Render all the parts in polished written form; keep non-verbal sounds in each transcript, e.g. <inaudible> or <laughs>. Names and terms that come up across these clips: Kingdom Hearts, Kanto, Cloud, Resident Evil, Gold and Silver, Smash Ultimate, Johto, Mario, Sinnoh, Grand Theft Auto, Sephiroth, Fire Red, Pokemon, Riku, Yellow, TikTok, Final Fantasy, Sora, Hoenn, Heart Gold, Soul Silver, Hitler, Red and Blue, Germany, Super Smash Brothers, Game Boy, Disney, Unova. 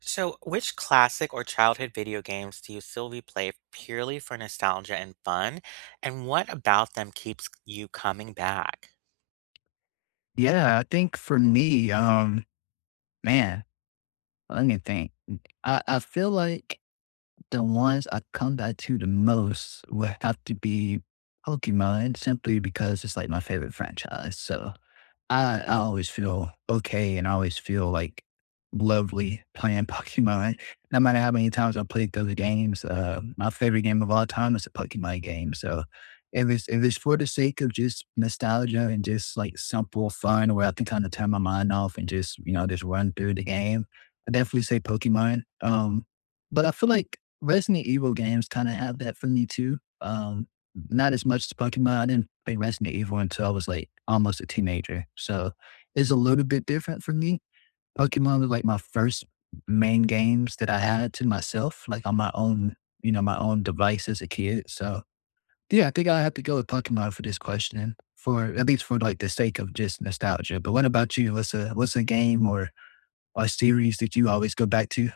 So, which classic or childhood video games do you still replay purely for nostalgia and fun? And what about them keeps you coming back? Yeah, I think for me, man, let me think. I feel like the ones I come back to the most would have to be Pokemon simply because it's like my favorite franchise. So I always feel okay and I always feel like lovely playing <laughs> Pokemon. No matter how many times I played those games, my favorite game of all time is the Pokemon game. So if it's for the sake of just nostalgia and just like simple fun where I can kind of turn my mind off and just run through the game, I definitely say Pokemon. But I feel like Resident Evil games kind of have that for me too. Not as much as Pokemon. I didn't play Resident Evil until I was like almost a teenager. So it's a little bit different for me. Pokemon was like my first main games that I had to myself, like on my own device as a kid. So yeah, I think I have to go with Pokemon for this question, for at least for like the sake of just nostalgia. But what about you? What's a game or a series that you always go back to?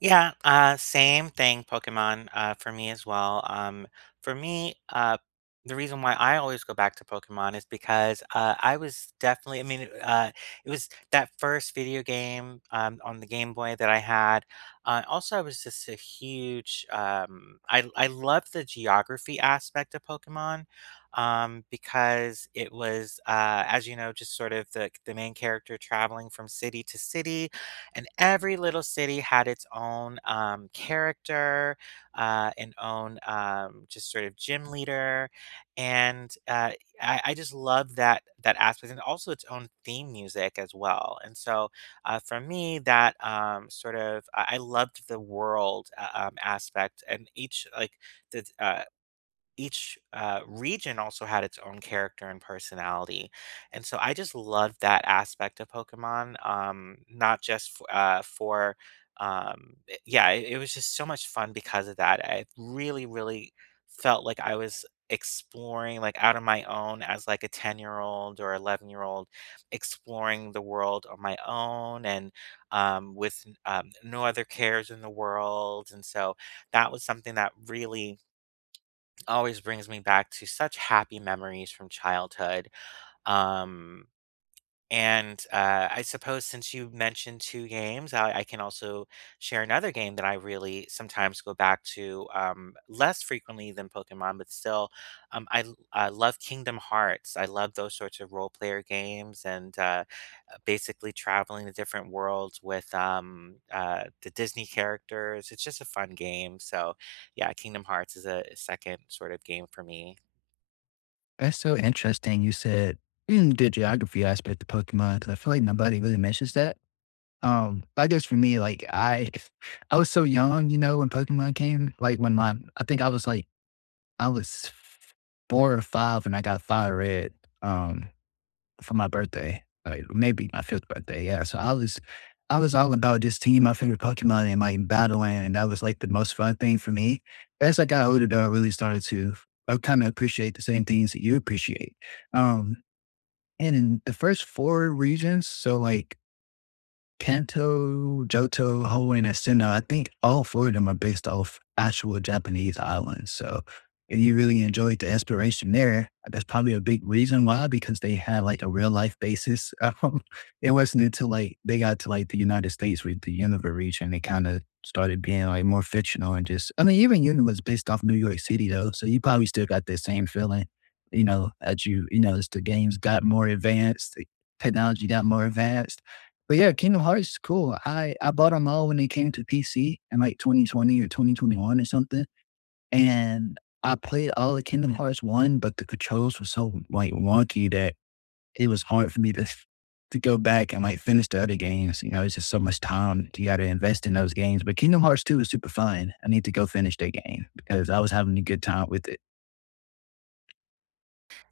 Yeah, same thing, Pokemon, for me as well. For me, the reason why I always go back to Pokemon is because I was definitely, I mean, it was that first video game on the Game Boy that I had. Also, I was just a huge, I love the geography aspect of Pokemon because it was, as you know, just sort of the main character traveling from city to city, and every little city had its own character, and own just sort of gym leader, and I just love that aspect, and also its own theme music as well. And so, for me, that sort of I loved the world aspect, and each like the each region also had its own character and personality. And so I just loved that aspect of Pokemon, not just for, yeah, it was just so much fun because of that. I really, really felt like I was exploring like out of my own as like a 10-year-old or 11-year old, exploring the world on my own, and with no other cares in the world, and so that was something that really always brings me back to such happy memories from childhood. Um and I suppose since you mentioned 2 games, I can also share another game that I really sometimes go back to, less frequently than Pokemon, but still, I love Kingdom Hearts. I love those sorts of role player games, and, basically traveling to different worlds with, the Disney characters. It's just a fun game, so, yeah, Kingdom Hearts is a 2nd sort of game for me. That's so interesting. You said the geography aspect of Pokemon, because I feel like nobody really mentions that. I guess for me, like I was so young, when Pokemon came. Like when my I think I was four or five when I got Fire Red um for my birthday. Like maybe my fifth birthday, yeah. So I was all about just team my favorite Pokemon and like battling and that was like the most fun thing for me. As I got older though, I really started to I kind of appreciate the same things that you appreciate. Um and in the first four regions, so like Kanto, Johto, Hoenn, and Sinnoh, I think all four of them are based off actual Japanese islands. So if you really enjoyed the inspiration there, that's probably a big reason why, because they had like a real life basis. <laughs> Um, it wasn't until like they got to like the United States with the Unova region, they kind of started being like more fictional and just, I mean, even Unova was based off New York City though. So you probably still got that same feeling, you know, as you, you know, as the games got more advanced, the technology got more advanced but yeah, Kingdom Hearts, cool. I bought them all when they came to PC in like 2020 or 2021 or something, and I played all of Kingdom Hearts 1, but the controls were so, like, wonky that it was hard for me to go back and, like, finish the other games, it's just so much time you gotta invest in those games, but Kingdom Hearts 2 is super fun. I need to go finish that game because I was having a good time with it.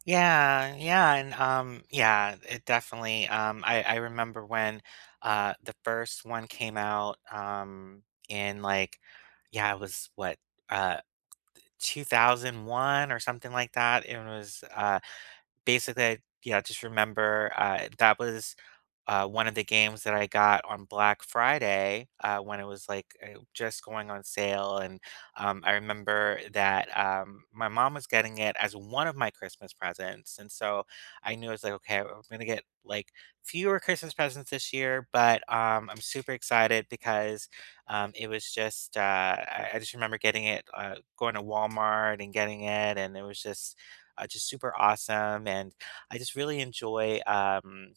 Yeah, yeah, and yeah, it definitely. I remember when the first one came out in like yeah, it was what uh 2001 or something like that. It was basically yeah, just remember that was one of the games that I got on Black Friday, when it was, like, just going on sale, and, I remember that, my mom was getting it as one of my Christmas presents, and so I knew I was like, "Okay, I'm gonna get, like, fewer Christmas presents this year," but, I'm super excited, because, it was just, I just remember getting it, going to Walmart and getting it, and it was just super awesome, and I just really enjoy,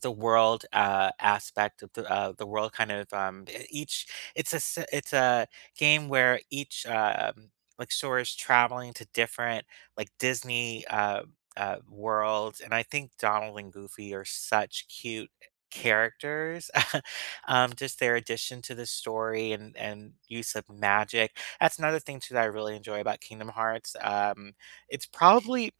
the world aspect of the world, kind of each it's it's a game where each like story is traveling to different like Disney worlds, and I think Donald and Goofy are such cute characters. <laughs> Just their addition to the story, and use of magic, that's another thing too that I really enjoy about Kingdom Hearts. It's probably,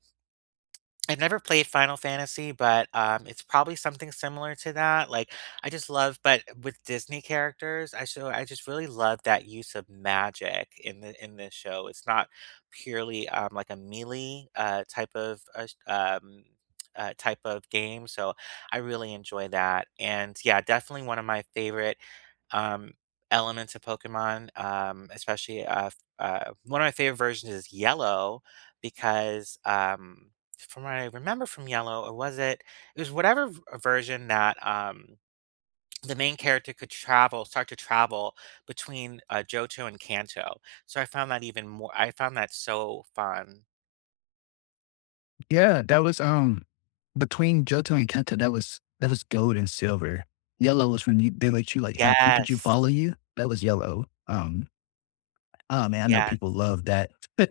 I've never played Final Fantasy, but, it's probably something similar to that, like, I just love, but with Disney characters, I so I just really love that use of magic in the in this show. It's not purely, like a melee, type of, sh type of game, so I really enjoy that, and, yeah, definitely one of my favorite um, elements of Pokemon, especially one of my favorite versions is Yellow, because from what I remember from Yellow, or was it? It was whatever version that the main character could travel, start to travel between Johto and Kanto. So I found that even more. I found that so fun. Yeah, that was between Johto and Kenta, that was Gold and Silver. Yellow was they let you like have Pikachu Yes. follow you. That was Yellow. Oh man, I know Yes. people love that. <laughs> I,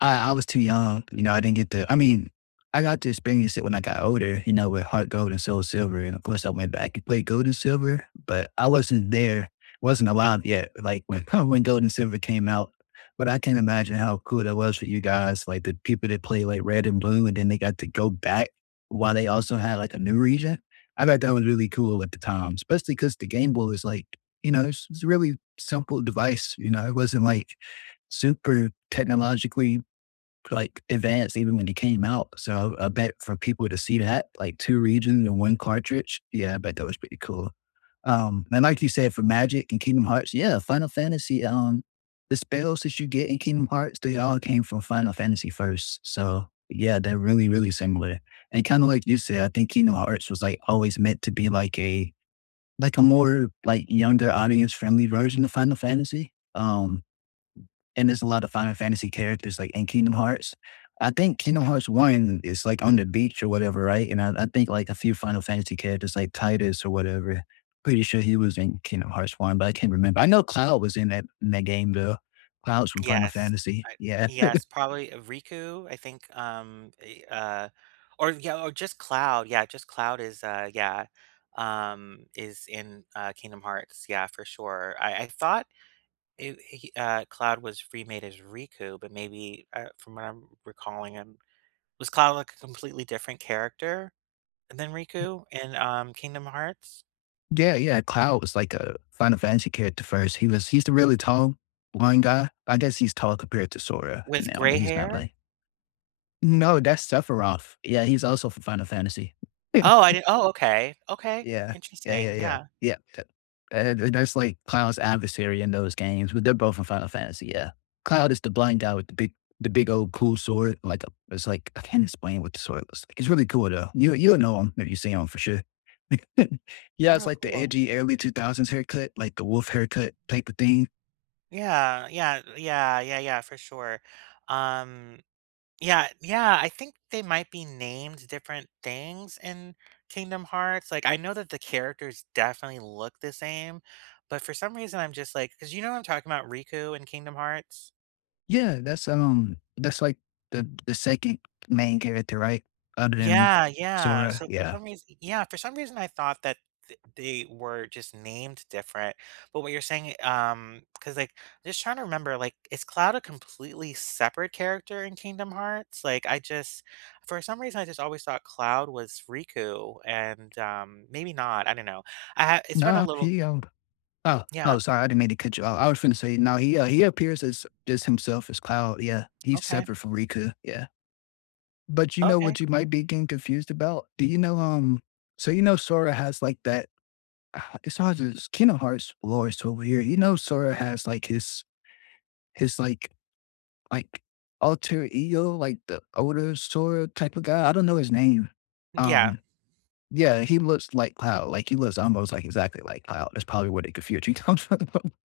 I was too young, you know. I didn't get to. I mean, I got to experience it when I got older, with Heart Gold and Soul Silver, and of course I went back and played Gold and Silver, but I wasn't there, wasn't alive yet, like when <laughs> when Gold and Silver came out. But I can't imagine how cool that was for you guys, like the people that play like Red and Blue, and then they got to go back while they also had like a new region. I thought that was really cool at the time, especially because the Game Boy was like, it's a really simple device. It wasn't like super technologically like advanced even when it came out. So I bet for people to see that, like two regions and one cartridge, yeah, I bet that was pretty cool. And like you said, for Magic and Kingdom Hearts, yeah, Final Fantasy. The spells that you get in Kingdom Hearts, they all came from Final Fantasy first. So yeah, they're really, really similar. And kind of like you said, I think Kingdom Hearts was like always meant to be like a more like younger audience friendly version of Final Fantasy. And there's a lot of Final Fantasy characters like in Kingdom Hearts. I think Kingdom Hearts One is like on the beach or whatever, right? And I think like a few Final Fantasy characters like Titus or whatever. Pretty sure he was in Kingdom Hearts One, but I can't remember. I know Cloud was in that game though. Cloud's from Final Yes. Fantasy. I Yeah. yes, probably Riku, I think, or yeah, or just Cloud, yeah, just Cloud is, yeah, is in, Kingdom Hearts, yeah, for sure. I thought Cloud was remade as Riku, but maybe, from what I'm recalling, was Cloud like a completely different character than Riku in, Kingdom Hearts? Yeah, yeah. Cloud was like a Final Fantasy character first. He's the really tall blonde guy. I guess he's tall compared to Sora and With now, but gray he's not hair? like. No, that's Sephiroth. Yeah, he's also from Final Fantasy. Oh, I didn't oh, okay, okay, Yeah. Yeah, yeah, interesting, yeah. yeah. Yeah, t th that's like Cloud's adversary in those games, but they're both in Final Fantasy, yeah. Cloud is the blind guy with the big old cool sword, like, a it's like I can't explain what the sword looks like. It's really cool, though. You'll know him if you see him for sure. <laughs> Yeah, it's No, like the cool. edgy early 2000s haircut, like the wolf haircut type of thing. Yeah, yeah, yeah, yeah, yeah, for sure. Um, yeah, yeah, I think they might be named different things in Kingdom Hearts. Like I know that the characters definitely look the same, but for some reason I'm just like, because you know what I'm talking about? Riku in Kingdom Hearts? Yeah, that's like the 2nd main character, right? Other than Yeah, yeah. Sora, So for yeah. some reason, yeah, for some reason I thought that th they were just named different, but what you're saying, because like, just trying to remember, like, is Cloud a completely separate character in Kingdom Hearts? Like, I just, for some reason, I just always thought Cloud was Riku, and, maybe not, I don't know. I ha It's been a No, little he, um Oh, oh, Yeah, sorry, I didn't mean to cut you off. I was finna say, no, he appears as just himself as Cloud, yeah. He's okay, separate from Riku, yeah. But you know okay. what you might be getting confused about? So you know Sora has like that, it's Kingdom Hearts lore is over here. You know Sora has like his like alter ego, like the older Sora type of guy. I don't know his name. Yeah. Um, yeah, he looks like Cloud. Like he looks almost like exactly like Cloud. That's probably where they confused you. <laughs>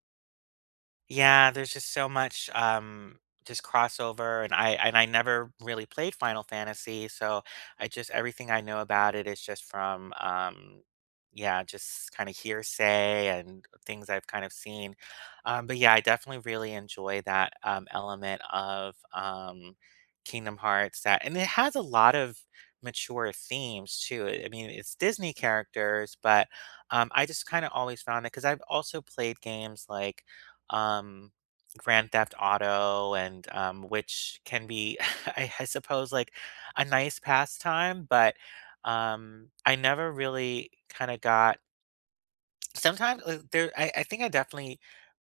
Yeah, there's just so much just crossover, and I never really played Final Fantasy, so I just, everything I know about it is just from yeah, just kind of hearsay and things I've kind of seen. But yeah, I definitely really enjoy that element of Kingdom Hearts, that and it has a lot of mature themes too. I mean, it's Disney characters, but I just kind of always found it, because I've also played games like um, Grand Theft Auto, and which can be, <laughs> I suppose, like a nice pastime, but I never really kind of got. Sometimes I think I definitely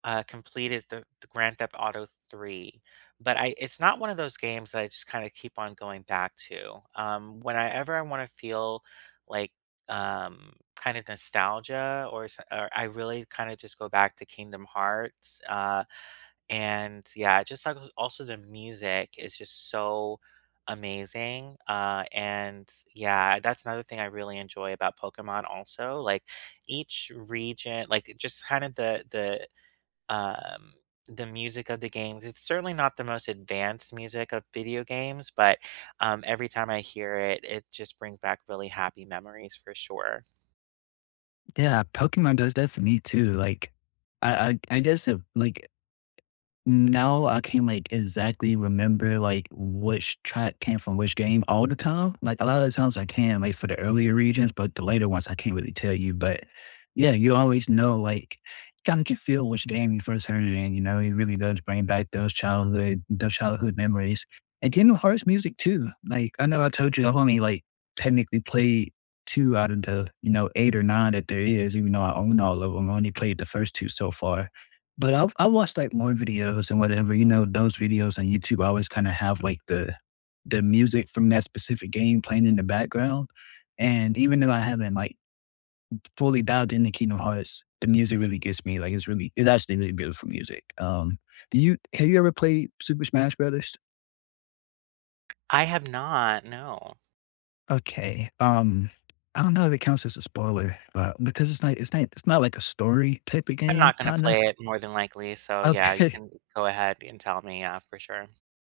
completed the Grand Theft Auto three, but I it's not one of those games that I just kind of keep on going back to. Whenever I want to feel like kind of nostalgia, or I really kind of just go back to Kingdom Hearts, and yeah, just like also the music is just so amazing. And yeah, that's another thing I really enjoy about Pokemon also. Like each region, like just kind of the um the music of the games. It's certainly not the most advanced music of video games, but every time I hear it, it just brings back really happy memories for sure. Yeah, Pokemon does that for me too, like, I I guess if, like, now I can't like exactly remember like which track came from which game all the time. Like a lot of the times I can like for the earlier regions, but the later ones I can't really tell you. But yeah, you always know like kind of can feel which game you first heard it in. It really does bring back those childhood memories. And Kingdom Hearts music too. Like I know I told you I've only like technically played two out of the eight or nine that there is, even though I own all of them. I only played the first two so far but I watched like more videos and whatever, those videos on YouTube always kinda have like the music from that specific game playing in the background. And even though I haven't like fully dived into Kingdom Hearts, the music really gets me. Like it's actually really beautiful music. Do you have you ever played Super Smash Brothers? I have not, no. Okay. I don't know if it counts as a spoiler, but because it's not like a story type of I'm game, not gonna kinda. play it more than likely, so yeah, you Okay. can <laughs> go ahead and tell me, yeah, for sure.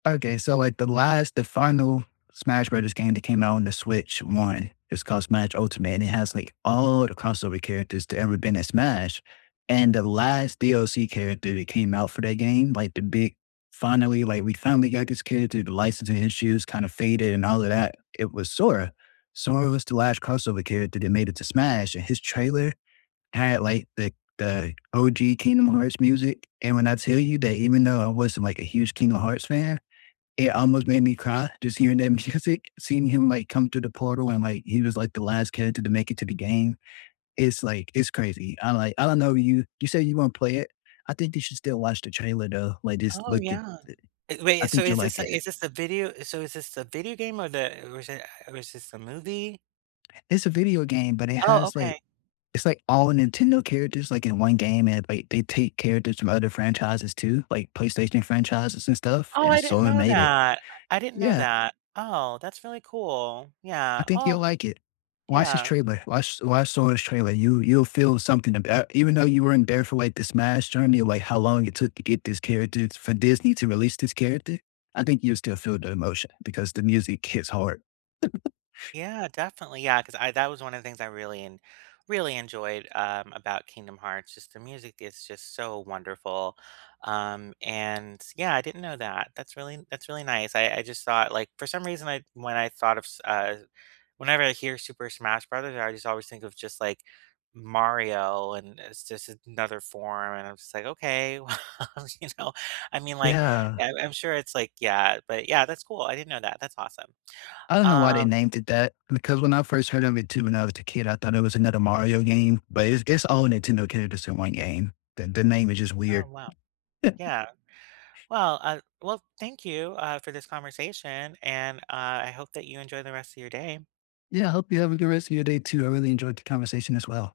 Okay, so like the final Smash Brothers game that came out on the Switch One is called Smash Ultimate, and it has like all the crossover characters that ever been in Smash. And the last DLC character that came out for that game, like the big, finally, like we finally got this character. The licensing issues kind of faded and all of that. It was Sora. Sora was the last crossover character that made it to Smash, and his trailer had like the OG Kingdom Hearts music. And when I tell you that, even though I wasn't like a huge Kingdom Hearts fan, it almost made me cry just hearing that <laughs> music, seeing him like come to the portal and like he was like the last character to make it to the game. It's like it's crazy. I like I don't know you. You say you want to play it. I think you should still watch the trailer though. Like just Oh, look at. yeah. I Wait, so think you'll like it. is this the video so is this the video game, or the was it was this the movie? It's a video game, but Oh, okay. it's like all Nintendo characters like in one game, and like they take characters from other franchises too, like PlayStation franchises and stuff, Oh, and I so didn't it know made it. that. I didn't know Yeah, that. Oh, that's really cool. I Yeah. think you'll Oh, like it. Watch this yeah. trailer. Watch Sora's trailer. You'll feel something about even though you were in there for like the Smash journey, like how long it took to get this character for Disney to release this character. I think you'll still feel the emotion because the music hits hard. Yeah, definitely. Yeah, because I, that was one of the things I really and really enjoyed about Kingdom Hearts. Just the music is just so wonderful, and yeah, I didn't know that. That's really, that's really nice. I just thought like for some reason, I when I thought of whenever I hear Super Smash Brothers, I just always think of just like Mario, and it's just another form. And I'm just like, okay, <laughs> well, you know, I mean, like Yeah. I'm sure it's like yeah, but yeah, that's cool. I didn't know that. That's awesome. I don't know why they Um, named it that because when I first heard of it too, when I was a kid, I thought it was another Mario game, but it's all Nintendo characters in one game. The name is just weird. oh wow. <laughs> Yeah. Well, well, thank you for this conversation, and I hope that you enjoy the rest of your day. Yeah, I hope you have a good rest of your day too. I really enjoyed the conversation as well.